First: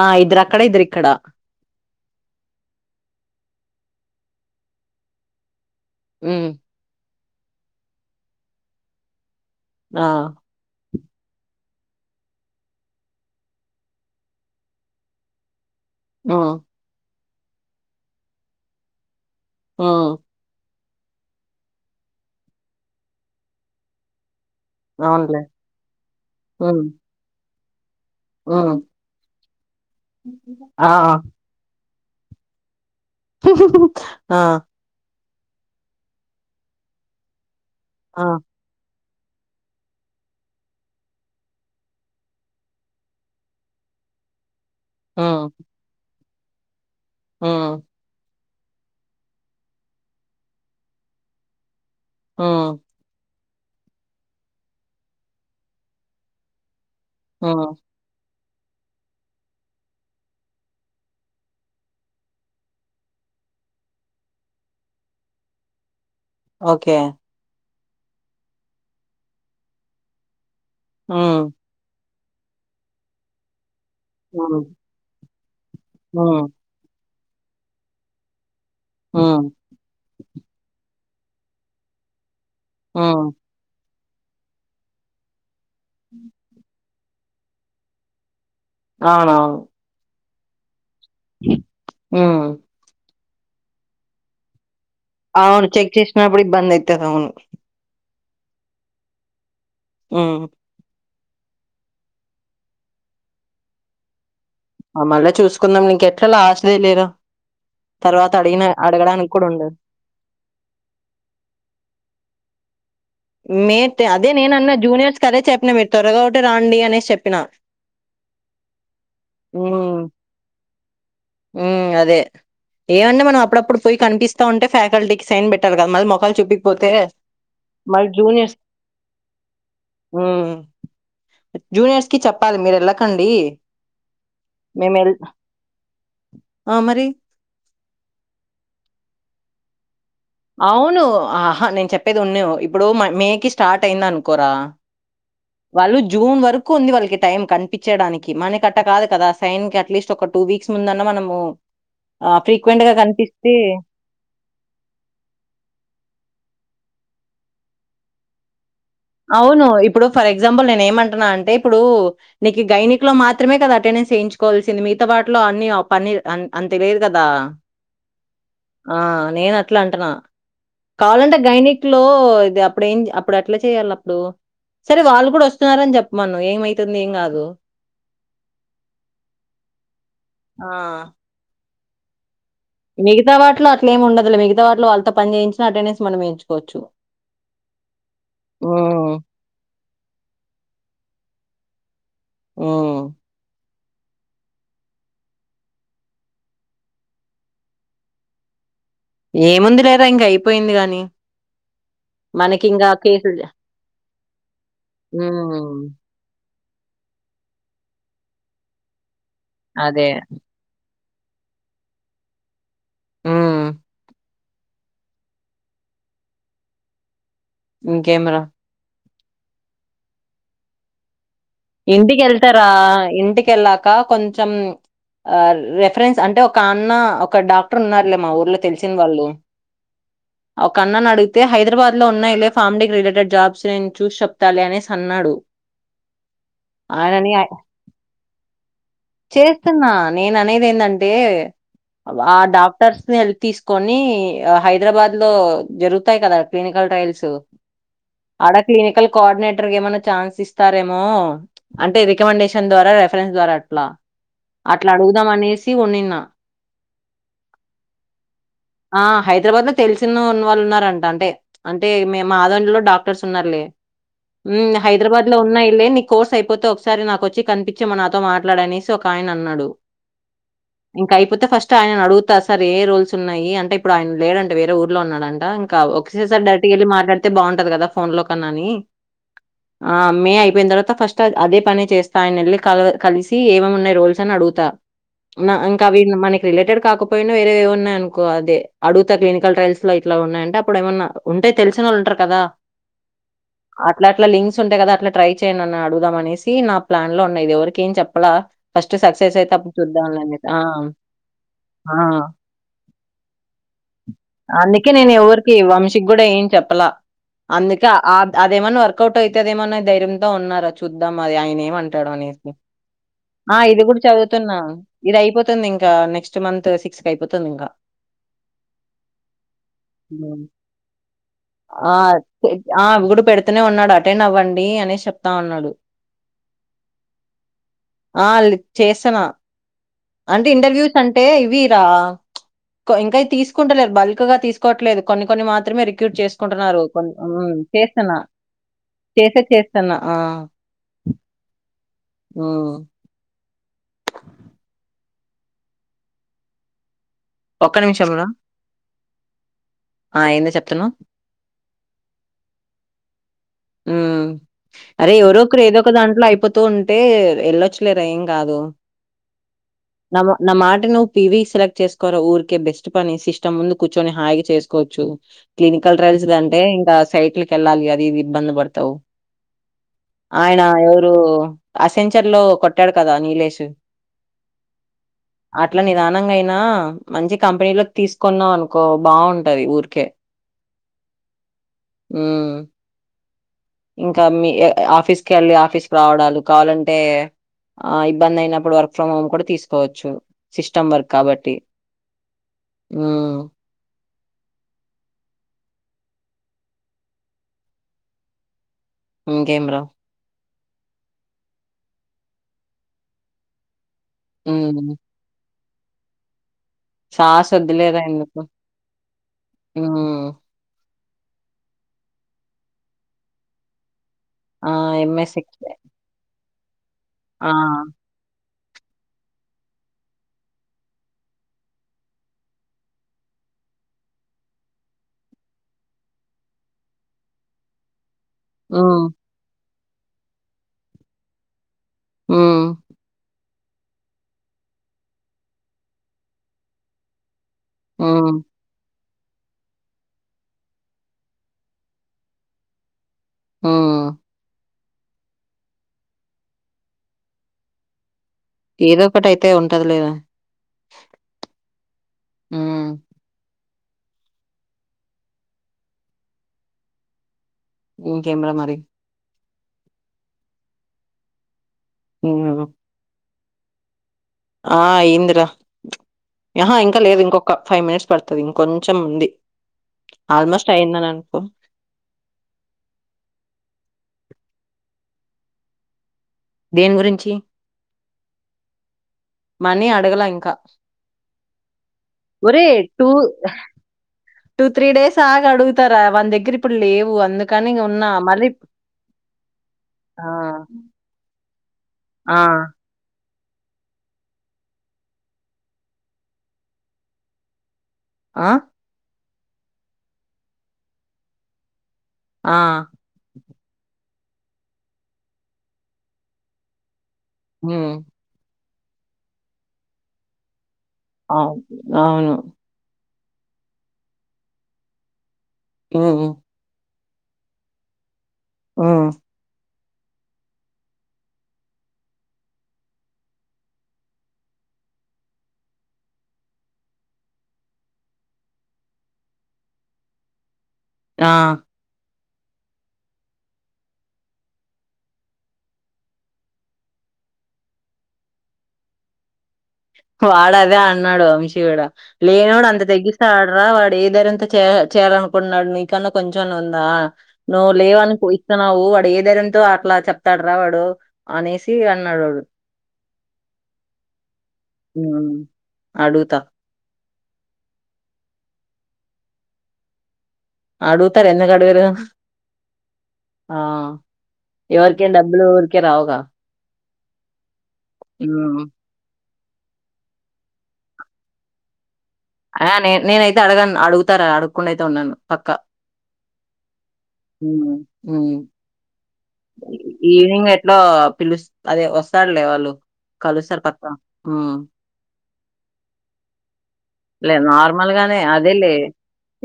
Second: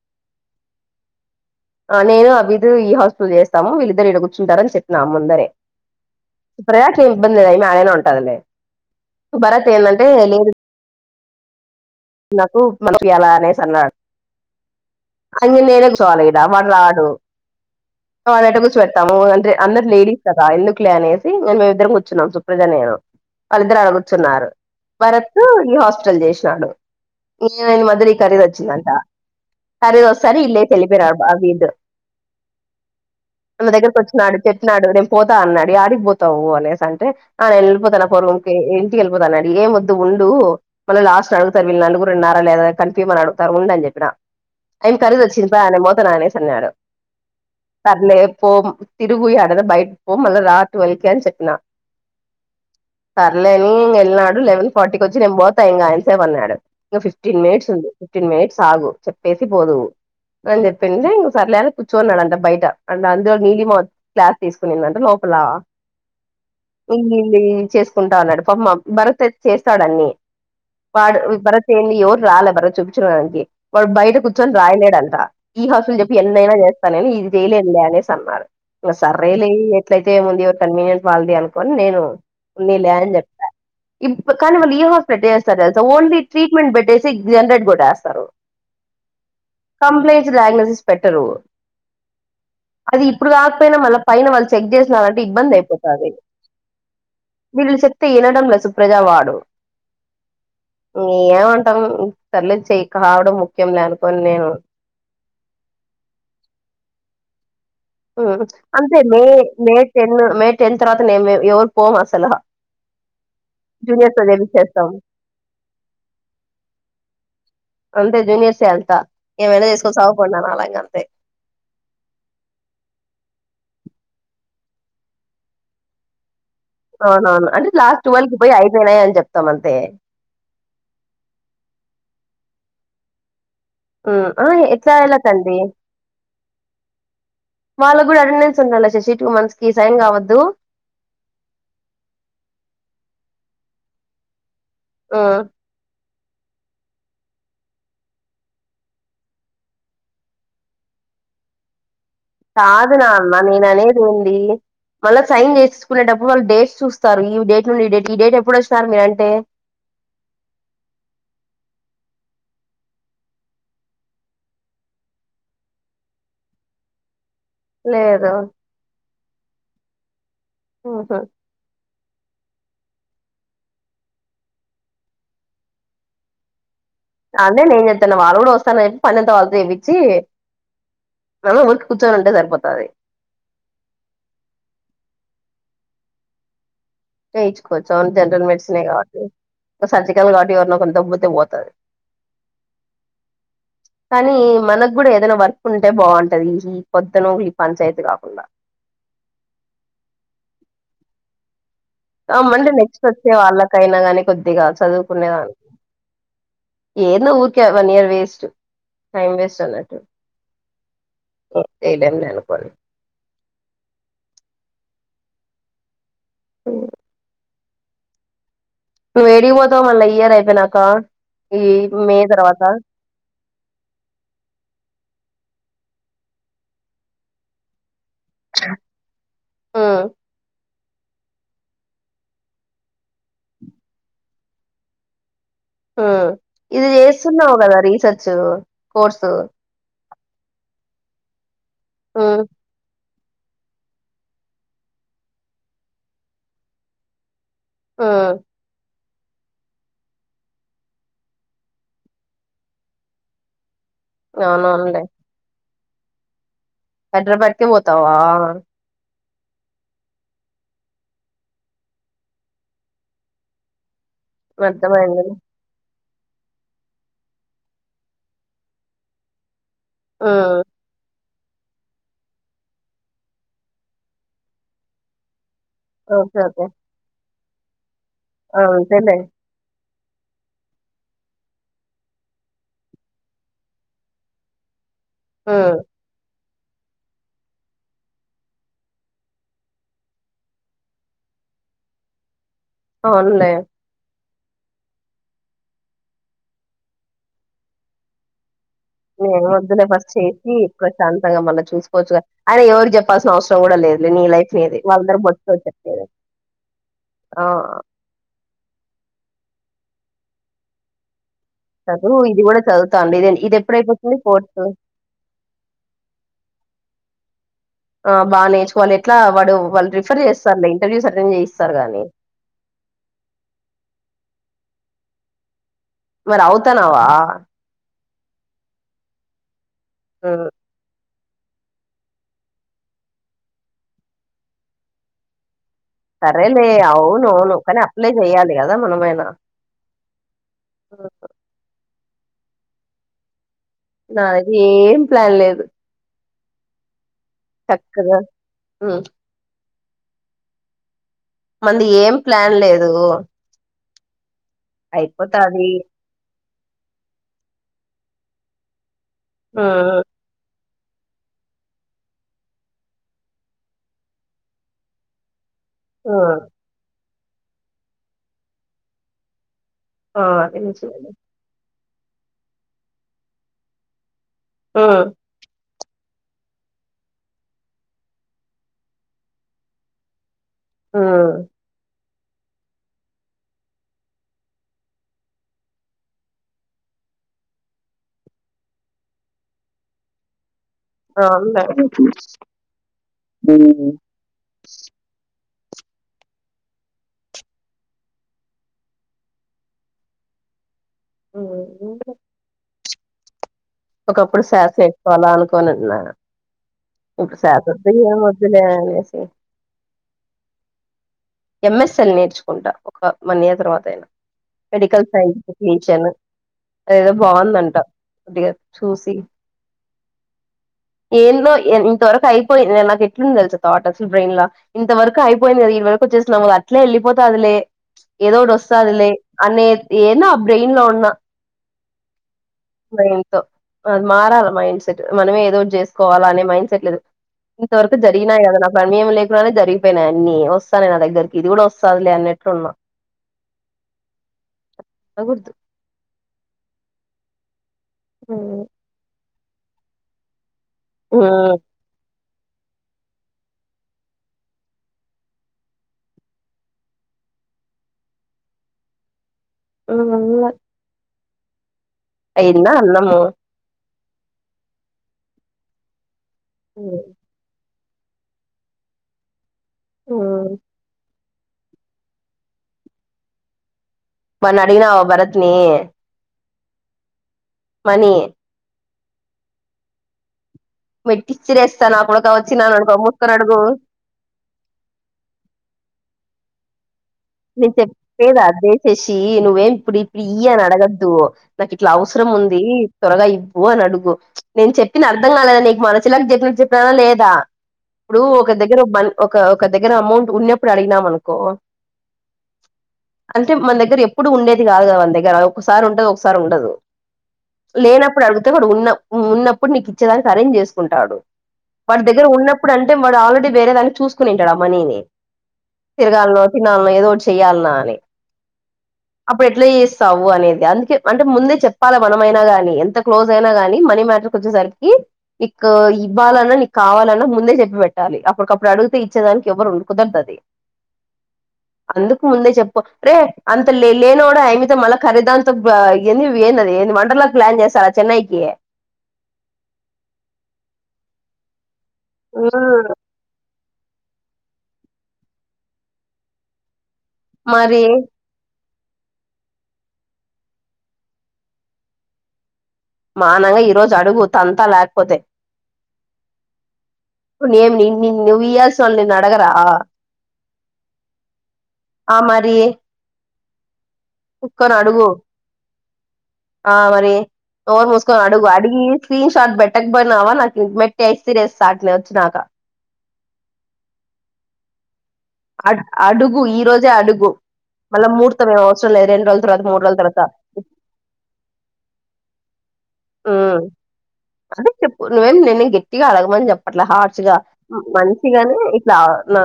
ఆ ఇద్దరు అక్కడ ఇద్దరు ఇక్కడ ఆ నేను అబిదు ఈ హాస్టల్ చేస్తాము వీళ్ళిద్దరు ఈడ కూర్చుంటారని చెప్పిన ముందరే ఉమ్ ప్రయాకేమి ఇబ్బంది అయినా యాడైన ఉంటాది లేే భరత్ ఏంటంటే ఆ లింక్ నాకు [unintelligible] పంపీయాల అనేసి అన్నాడు సో లేదా ఉమ్ వాడు రాడు అదెట్ట కూచ్చపెడతాము అ అన్నర్ ఉమ్ లేడీస్ కదా ఎందు లే అనేసి మేము ఇద్దరం కూర్చున్నాం సుప్రజ నేను వాళ్ళిద్దరు ఆడ కూర్చున్నారు భరత్ అవునులే ఈ హాస్టల్ చేసినాడు ఉమ్ నేను ఈ మదలి ఖరీదు ఉమ్ వచ్చిందంటా ఖరీదు వస్తానే వీడు లేసి ఆ ఎల్లిపోయినాడు నా దగ్గర కొచ్చనాడు ఆ చెప్పాడు నేను పో పోతా అన్నాడు యాడికి పోతావు అనేసి అంటే ఆ వెళ్ళిపోతాను ఆ రూమ్ కి ఎల్పోతా అన్నాడు ఏ వద్దు ఉండు మళ్ళ లాస్ట్ అడుగుతారు వీళ్ళు నలుగురు ఉన్నారా లేదా కన్ఫ్యూ అడుతారు ఉండు అని చెప్పి ఏం ఖరీదు ఉమ్ వచ్చింది ఆయన పోతననేసి అన్నాడు ఉమ్ సర్లే పో తిరుగు యాడన్న బయటికి పో మల్ల రా టువల్ కి అని చెప్పిన ఆ సర్లే ఎల్నాడు లెవెన్ ఫార్టీకి వచ్చి నేను పోతాయి ఇంగ ఎంసేపు అన్నాడు ఇంకా ఫిఫ్టీన్ మినిట్స్ ఉమ్ ఉంది ఫిఫ్టీన్ మినిట్స్ ఆగు చెప్పేసి పోదువు అని చెప్పింది ఇంక సర్లే అని కూర్చున్నాదండ బయట అంట అందులో నీలిమ వచ్చి క్లాస్ తీసుకునిందంట లోపల ఓకే [unintelligible] చేసుకుంటా ఉన్నాడు పాపం భరతయితే చేస్తాడు అన్ని వాడు ఉమ్ భరత్ ఏంది యోరు రాలే భారత్ చూపించుకోడానికి వాడు బయట కూర్చొని ఉమ్ రాయలేడంట ఈ హౌస్ల్ చెప్పి ఉమ్ ఎన్నైనా చేస్తానని ఇది చేయలేదులే అనేసి అన్నారు సర్రేలే ఉమ్ ఎట్లయితే ఏముంది ఎవరి కన్వీనియంట్ వాళ్ళది అనుకోని నేను ఉన్నిలే అని ఉమ్ చెప్పా ఇప్ కానీ వాళ్ళు ఏ హాస్పిటల్ వేస్తారు ఓన్లీ ట్రీట్మెంట్ బెడ్ సిక్స్ [unintelligible] వేస్తారు అవునా [unintelligible] పెట్టరు ఉమ్ అది ఇప్పుడు కాకపోయినా మళ్ళ పైన వాళ్ళు చెక్ చేసినారు అంటే ఇబ్బంది అవును చెక్ అయిపోతాది చేసినప్పుడు ఇబ్బంది అయితది అవును వీళ్ళు చెప్ ప్తే వినడంలే సుప్రజా వాడు ఉమ్ ఈ ఏమంటాం సర్లే చేయ్ కావడం ముఖ్యంలే అనుకోని నేను ఆ మళ్ళ చూసుకుందాం ఇంక ఎట్లా లాస్ట్ డే లేరా తర్వాత మ్మ్ అడిగిన అంటే మే అడగడానికి కూడా మే ఉండదు టెన్ మే టెన్ తర్వాత నేం మేము ఎవరు పోం అస్సలు మీ అదే నేను అన్నా జూనియర్స్ కదే చెప్పిన మీరు త్వరగా ఒకటి రండి అనేసి చెప్పినా అంతే జూనియర్స్ వెల్తా ఏమైన చేసుకొని సావుపోండీ అనాలా ఇగ ఉమ్ అదే ఏమంటే మనం అప్పుడప్పుడు పోయి కనిపిస్తా ఉంటే ఫ్యాకల్టీకి సైన్ పెట్టాలీ కదా మళ్ళీ మొకాలు చూ అవునవును అంటే లాస్ట్ ట్వెల్వ్ కి పోయి ఐదేనాయిని చెప్తాం అంతే హ్మ్ జూనియర్స్ కి చెప్పాలి మీరు వెళ్ళకండి ఊ ఆ ఎట్లా మేము వెళ్ ఎళ్లకండీ ఆ మరి వాళ్ళ కూడా అటెండెన్స్ ఉండాలా శశీ టూ మంత్స్ కి సైన్ కావద్దు అవును ఆహా నేను చెప్పేది ఉన్నీ ఇప్పుడు మే కి స్టార్ట్ అయింది అనుకోరా ఆ వాళ్ళు జూన్ వరకు ఉంది వాళ్ళకి టైం కనిపించడానికి మనకట్ట కాదు కదా సైన్కి అట్లీస్ట్ ఒక టూ వీక్స్ ముందన్న మన మనము ఆ ఫ్రీక్వెంట్ గా కాదు నా నాన్న కనిపిస్తే నేను అనేది ఏంది మళ్ళా సైన్ చేసుకునేటప్పుడు వాళ్ళు డేట్స్ చూస్త చూస్తారు ఈ డేట్ నుండి ఈ డేట్ ఎప్పుడు వచ్చినారు మీరంటే అవును ఇప్పుడు ఫర్ ఎగ్జాంపుల్ నేను ఏమంటున్నా అంటే ఇప్పుడు నీకు గైనిక్ లో మాత్రమే కదా అటెండెన్స్ వేయించుకోవాల్సింది మీగత వాటిలో అన్ని పని అంత లేదు కదా లేదు ఆ నేను అట్లా అంటున్నా ఉహు కావాలంటే గైనిక్ గైనిక్ లో ఇది అప్పుడ ఏం అప్పుడు అట్లా చేయాలి అప్పుడు సరే వాళ్ళు కూడా వస్తున్నారని చెప్పమను ఏమి అదే నేను చేప్తునా వాళ్ళు కూడా వస్తాన చెప్పి పనీ అంత వాళ్ళ చెపిచి ఆ ఊకె కూర్చొని ఉంటే సరిపోది మిగతా వాటిలో అట్లా ఏముండదు మిగత వాటిలో వాళ్ళతో పని చేయించినా అటెండెన్ మనం వేయించుకోవచ్చు చేయించుకోవచ్చు జనరల్ మెడిసన్ కాబట్టి ఒక సర్జికల్ కాబట్టి ఎవరిన్నా కొంత దబ్బ పోతు ఆ కానీ మనకు కూడా ఏదైనా వర్క్ ఉంటే బాగుంటది ఈ పొద్దు నూకులు ఈ పంచాయతీ కాకుండా ఏముంది లేరా ఇంక అయిపోయింది గాని అమ్ అండి మనకింకా నెక్స్ట్ వచ్చే కేసులు వాళ్ళకైనా గాని కొద్దిగా చదువుకునేదాన్ని హ్మ్. ఏంది ఊరికే one year waste time waste అన్నట్టు అదే. ఏదన్నా అనుకోను ఊమ్ అఓ ఇంకేం రా ను ఏడికి పోతావ్ మళ్ళీ ఇయర్ అయిపోయినాక ఈ మే ఇంటికి తర్వాత వెళ్తారా ఇంటికెళ్లాాక కొంచెం ఆ రెఫరెన్స్ అంటే ఒక అన్న ఒక డాక్టర్ ఉన్నారు లే మా ఊర్లో తెలిసిన వాళ్ళు ఉమ్ ఒక అన్నని అడిగితే హైదరాబాద్ లో ఉన్నాయిలే ఫార్మ్ డి రిలేటెడ్ జాబ్స్ నేను చూసి చెప్తాలే అనేసి అన్నాడు ఆ ఇది ఆయనని ఆ- చేస్తున్నావు కదా రీసెర్చ్ కోర్సు నేన అనేది ఏంటంటే ఆ హ్మ్ డాక్టర్స్ తీసుకొని హైదరాబాద్ లో జరుగుతాయి కదా క్లినికల్ ట్రయల్స్ హ్మ్ ఆడ క్లినికల్ కోఆర్డినేటర్ గా ఏమైన్నా ఛాన్స్ ఇస్తారేమో ఊ అంటే రికమెన్డేషన్ ద్వారా రిఫరెన్స్ ద్వారా అంటూనా అట్లా అవునవునులే అడుగుదాం అనేసి సి ఉన్నిన్న హైదరాబాద్ కే పోతావా ఆ హైదరాబాద్ లో తెలిసిన ఉన్న వాళ్ళు ఉన్నారంట అంటే అంటే మే మా దాంట్లో డాక్టర్స్ ఉన్నారులే హుమ్ అర్థమైంది హైదరాబాద్ లో ఉంటాయి నీ కోర్స్ అయిపోతే ఒకసారి నాకు వచ్చి కనిపించి మన నాతో మాట్లాడనేసి ఒక ఆయన అన్నాడు ఆ ఇంక అపోతే ఫస్ట్ ఆయన అడుగుతారు సార్ ఏ రోల్స్ ఉన్నాయి అంటే ఇప్పుడు ఆయన లేడంట వేరే ఊర్లో ఉన్నాడంట ఒకసారి ఓకే సారి ఓకే డక్ట్ వె మాట్లాడితే బాగుంటంది కదా ఫోన్ లో కన్నా ఆ, అని అంతేలే అయిపోయిన తర్వాత ఫస్ట్ అదే పని చేస్తా ఆయన నళ్ల్ కలిసి ఏమేమి ఉన్నాయి రోల్స్ అని అడుగుతా హ్మ్ ఇంకా వీ మనకి రిలేటెడ్ కాకపోయినా వేరే ఏమున్నాయ అకో అది అడుగుత క్నికల్ ట్రయల్స్ లో ఇట్లా ఉన్నాయంటే అప్పుడు ఏమన్నా ఉ అే తెలిసిన వాళ్ళుంటారు కదా అవునులే అట్లా అట్లా లింస్ ఉంటాయి కదా అట్లా ట్రై చేయడిని అడుదాం అనేసి నా ప్లాన్ లో ఉన్నయిది ఎవరిక ఏం చెప్పలా ఫస్ట్ మే సక్సెస్ అయితే అప్పుడు వద్దునే ఫస్ట్ చూద్దాంలే అనేసి. చేసి ఆ! ఎక్కువ శాంతంగా మళ్ళీ ఆ! చూసుకోవచ్చు ఆయన ఎవరికి చెప్పాల్సిన అవసరం కూడా లేదులే నీ లైఫ్ నీది అందుకే నేను వాళ్ళందరూ ఎవరికి బొచ్చుతో చెప్పేది వంశీకి కూడా ఏం చెప్పలా ఆ అందుకే అదేమన్నా వర్కౌట్ అయితే అదేమన్నా ధైర్యంతో ఉన్నారా చూద్దాం అది ఆయన ఏమంటాడు చదువు ఇది అనేసి కూడా చదువుతాండి ఇది ఆ ఇది కూడా ఎప్పుడైపోతుంది చదువుతున్నా ఫోర్త్ ఇది అయిపోతుంది ఇంకా నెక్స్ట్ మంత్ సిక్స్ కి అయిపోతుంది ఇంకా ఆ బాగా నేర్చుకోవాలి ఎట్లా వాడు వాళ్ళు రిఫర్ హ్మ్. చేస్తారు ఇంటర్వ్యూస్ అటెండ్ చేయిస్తారు కాగానీ ఆవి కూడా పెడుతనే ఉన్నాడు అటెండ్ అవ్వండి అనే చెప్తా ఉన్నాడు మరి అవుతానావా ఆ చేస్తనా హ్మ్ అంటే ఇంటర్వ్యూస్ అంటే అంటే ఇవి రా ఇంకా తీసుకుంటలేదు బల్క్ గా తీసుకోవట్లేదు కొన్ని కొన్ని మాత్రం మాత్రమే రిక్రూట్ సరేలే చేసుకుంటున్నారు కొ అవునవును కానీ అప్లై చేస్తున్నా చెయ్యాలి కదా మనమైనా చేస చేస్తాన్నా ఆ హ్మ్. ఆ నా ఏం ప్లాన్ లేదు ఒక్క నిమిషం చక్కగా రా ఆ ఏంద చెప్తున్నా మంది ఏం ప్లాన్ లేదు ఉ అరే ఎవరో ఒకరు అయిపోతాది ఏదో ఒక దాంట్లో అయిపోతూ ఉంటే వెళ్ళొచ్చు లే ఏం కా కాదు ఉమ్ న న ఆట అే నువ్ పివీ సెలెక్ట్ చేసుకోవ ఊరికే బెస్ట్ పని సిస్టమ్ ముందు కూర్చొని హాయిగా చేసుకోవచ్చు క్లినికల్ ఉమ్ ట్రయల్స్ంటే ఇంకా సైట్లకి వెళ్ళాలి అది ఇది ఇబ్బంది పడతావు ఆ ఆయనా ఉమ్ ఎవరు అసెంచర్ లో కొట్టాడు కదా నీలేష్ ఆ అట్లా నిదానంగా అయినా మంచి కంపెనీలో తీసుకున్నాం అనుకో బాగుంటది ఊరికే ఆ ఆ ఇంకా మీ ఆఫీస్ కి వెళ్ళి ఆఫీస్కి రావడాలు కావాలంటే ఆ ఇబ్బంది అయినప్పుడు వర్క్ ఫ్రమ్ హోమ్ కూడా తీసుకోవచ్చు సిస్టమ్ వర్క్ ఆ కాబట్టి. హ్మ్. [inaudible] ఇంకమే రా ఆ ఒకప్పుడు శస హ్మ్. చేసుకోవాల అనుకోనిన్నా ఇప్పు సాస్ సగ వద్దులేరా ఎందుకు. మొదులేసి హ్మ్. ఎంఎస్ఎల్ నేర్చుకుంటా ఒక మనీ తర్వాతయినా ఆ! Medical MS Excel. సైన్స్టెన్షన్ అదేదో ఆ! బాగుందంట కొద్గా చూసి ఏలో ఇంతవరకు అయింది నాకు ఎట్లుంది తెస థట్ అలు బ్రెయిన్ లో ఇంతరకు అయిందిదా వరకు వచ్చేన అట్లే వెళ్లిపోతా అలే హ్మ్. ఏదోటిస్తాదులే అనే ఏనా బ్రెయిన్ లో ఉన్న హ్మ్. మైన్తో అది మారాలి మైండ్ సెట్ మనమ ఏదోటి చేసుకోవాలని మైండ్ సెట్ లేదు ఇంతవరకు హ్మ్. జరిగినాయి కదా నాకు సన్మయం లే జరిగిపోయినాయి అన్ని వస్తా నయి నా దగ్గరకి ఇది కూడా వస్తుంది లే అన్నట్టు ఉన్నా ఆ అద్దు ఉమ్ ఏదో ఒకటి అయితే ఉంటది లేదా ఆ ఇ కేమరా మరి ఆ హ్మ్. అయినా అన్నము ఆ ఇందిరా ఆహా ఇంకా ఉమ్ లేదు ఇంకొక ఫైవ్ మినిట్స్ పడుతుంది ఇంకొంచెం ఉంది ఉమ్. ఆల్మోస్ట్ అయిందానను ఆ మన అడిగిన భరత్ని దేని గురించి మనీ మనీ అడగల ఇంకా మీ టిచ్చర వేస్తాను అప్పుడు కా వచ్చి నన్న ఒరేయ్! అనుకోసుకొని అడుగు టూ త్రీ డేస్ ఆగ అడుగుతారా వంద్ దగ్గర ఇ పళ్లి నేను చెప్పలేదా దసేసి నువ్వేం ఇప్పుడు ఇప్పుడు ఆ! ఇ అని అడగొద్దు నాకు ఇట్లా అవసరం ఆ! ఉంది త్వరగా ఇ ఓ అని అడుగు నేను చెప్పిన అర్థం కాలేదా నీకు మనషిలాకి చెప్పిన చెప్పినానా లేదా ఇప్పుడు ఆ! ఒక దగ్గర బ ఒక ఒక దగ్గర అమౌంట్ ఉన్నప్పుడు అడిగినాం అనుకో ఆ! అంటే మన దగ్గర ఎప్పు ఇప్పుడు ఉండేది కాదు కదా మన దగ్గర ఒకసారి ఉండదు ఒకసారి ఉండదు హ్మ్. లేనప్పుడు అడిగితే కూడా ఉ ఉన్నప్పుడు నీకు ఇచ్చేదానికి అరేంజ్ చేసుకుంటాడు అవును. వాటి దగ్గర అవును. ఉన్నప్పుడు అంటే వాడు ఆల్రెడీ వేరే దాన్ని చూసుకునింటాడు మనీని ఉమ్ తిరగాలో ఏదో చేయాలన్నా అని ఉమ్ అప్పుడు ఎట్లా సవ్వు అనేది అందుకే అంటే ముందే చెప్పాలా మనమైనా కానీ ఎంత క్లోజ్ అయినా కానీ మనీ మ్యాటర్కి వచ్చేసరికి నీకు ఇవ్వాలన్నా నీకు కావాలన్నా ముందే చెప్పి పెట్టాలి అప్పుటికప్పుడు అడిగితే ఇచ్చేదానికి ఎవ్వరు ఉండు నంటది ఆ ఎందుకు ముందే చెప్పు రే అంత లే లేన కూడా అమితే మళ్ళా ఖరీదాంత ఏ ఏందిది ఏ ప్లాన్ చేశారా చెన్నైకి వాడు అదే అన్నాడు వంశీయుడ లేనవాడు అంత తగ్గిస్తే ఆడరా వాడు ఏ ధరంత చే చేయాలనుకుంటన్నాడు నీకన్నా కొంచెం ఉందా నువ్వు మరి లేవని ఇస్తా న్నావు వాడు ఏ ధర్రంతో అట్లా చెప్తాడ రా వాడు అనేసి అన్నాడు వాడు మానగా ఈ రోజు అడుగుత అడుగుతా న ఏమిని నుయయస్ల్ నకురా అడుగుతారు ఎందు కడు వరు ఆ మరి ఆ కుక్కని ఎవరికే అడుగు డబ్బులు ఊరికే రావుగా ఆ మరి ఓరు మూసుకొని అడుగు ఉమ్ అడిగి ట్ పెట్టకపోయినావా నాకు ఇం మట్టి వేస్తరేస్తట్నే వచ్చ నాక ఆ నే నేనైతే అడగా అడుగుతారా అడుగకుండా అయితే ఉన్నాను అ అడుగు ఈ రోజే అడుగు మళ్ళా ఉమ్ ముహూర్తం ఏం అవసరం లేదండి ఈవినింగ్ ఎట్లా పిలుస్త అదే వస్తాడులే వాళ్ళు ఉ కలుస్తారు పక్క హ్మ్. అదే చెప్పు నువ్వేం నిన్న గట్టిగా అడగమని చెప్ప అట్లా హార్ట్ లే గా నార్మల్‌గానే మంచిగానే అదేలే. ఇట్లా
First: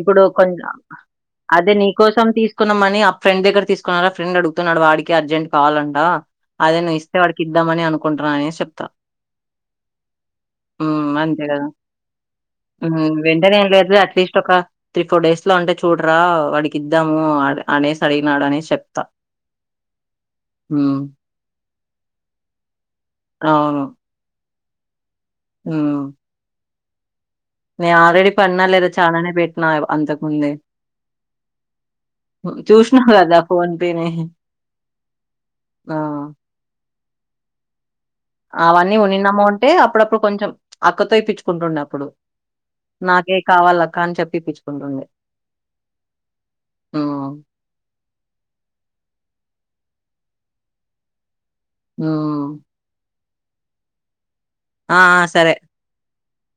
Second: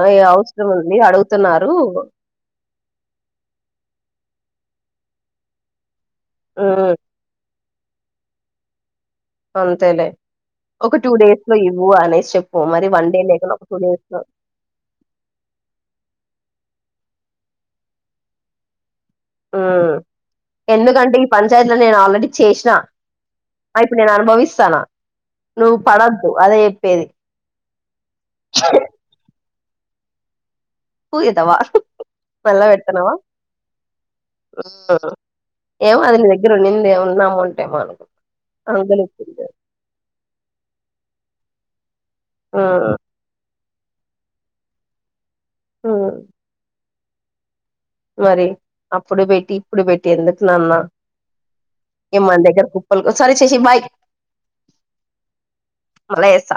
ఇప్పుడు అవసరం కొంచెం ఉంది అడుగుతున్నారు అదే నీకోసం తీసుకున్నామని ఆ ఫెండ్ దగ్గ తీకున్నారు ఆ ఫ్రెడ్ అడు చెప్తున్నాడు వాడికి అర్జెంట్ కావాలంటా అదే ఉమ్ నువ్ ఇస్తే వాడికి ఇద్దామని అనుకుంటున్నా అనే చెప్తా అంతేలే ఒక టూ డేస్ లో ఇవ్ వెంటనేం లేదు లో అట్లీస్ట్ ఒక త్రీ ఫోర్ డేస్ లో ఉంటే చూడరా అడి కిద్దాము అనేసి అడిగినాడు అనే చెప్తా ఉ హ్మ్. ఎందుకంటే ఈ పంచాయతీలో నేను ఆల్రెడీ చేసిన అవును. ఇప్పుడు నేను అనుభవిస్తా నా నువ్వు హ్మ్. పడద్దు అదే చెప్పేది నేను ఆల్రెడీ పడిన లేదా చాలానే పెట్టినా అంతకు ముందే తు ఎదవ చూసినా గదా ఫోన్ పేనే. [unintelligible] ఆ! ఏమో అదిని దగ్గర నింది ఉన్నాము అంటే మానకు అవన్నీ ఉంన్నాము అంటే అప్పుడప్పుడు కొంచెం అక్కతో ఇప్పచ్చుకుంటుండే అప్పుడు ఉమ్ నాకే కావాలక్క అని చెప్పి ఇప్పించుకుంటుండంది ఆ ఆ మరి అప్పుడు పెట్టి ఇప్పుడు పెట్టి ఎందుకు నాన్న ఏ మన హ్మ్. దగ్గర కుప్పలు సరే చేసి బాయ ఆ సరే మల్లా చేస్తా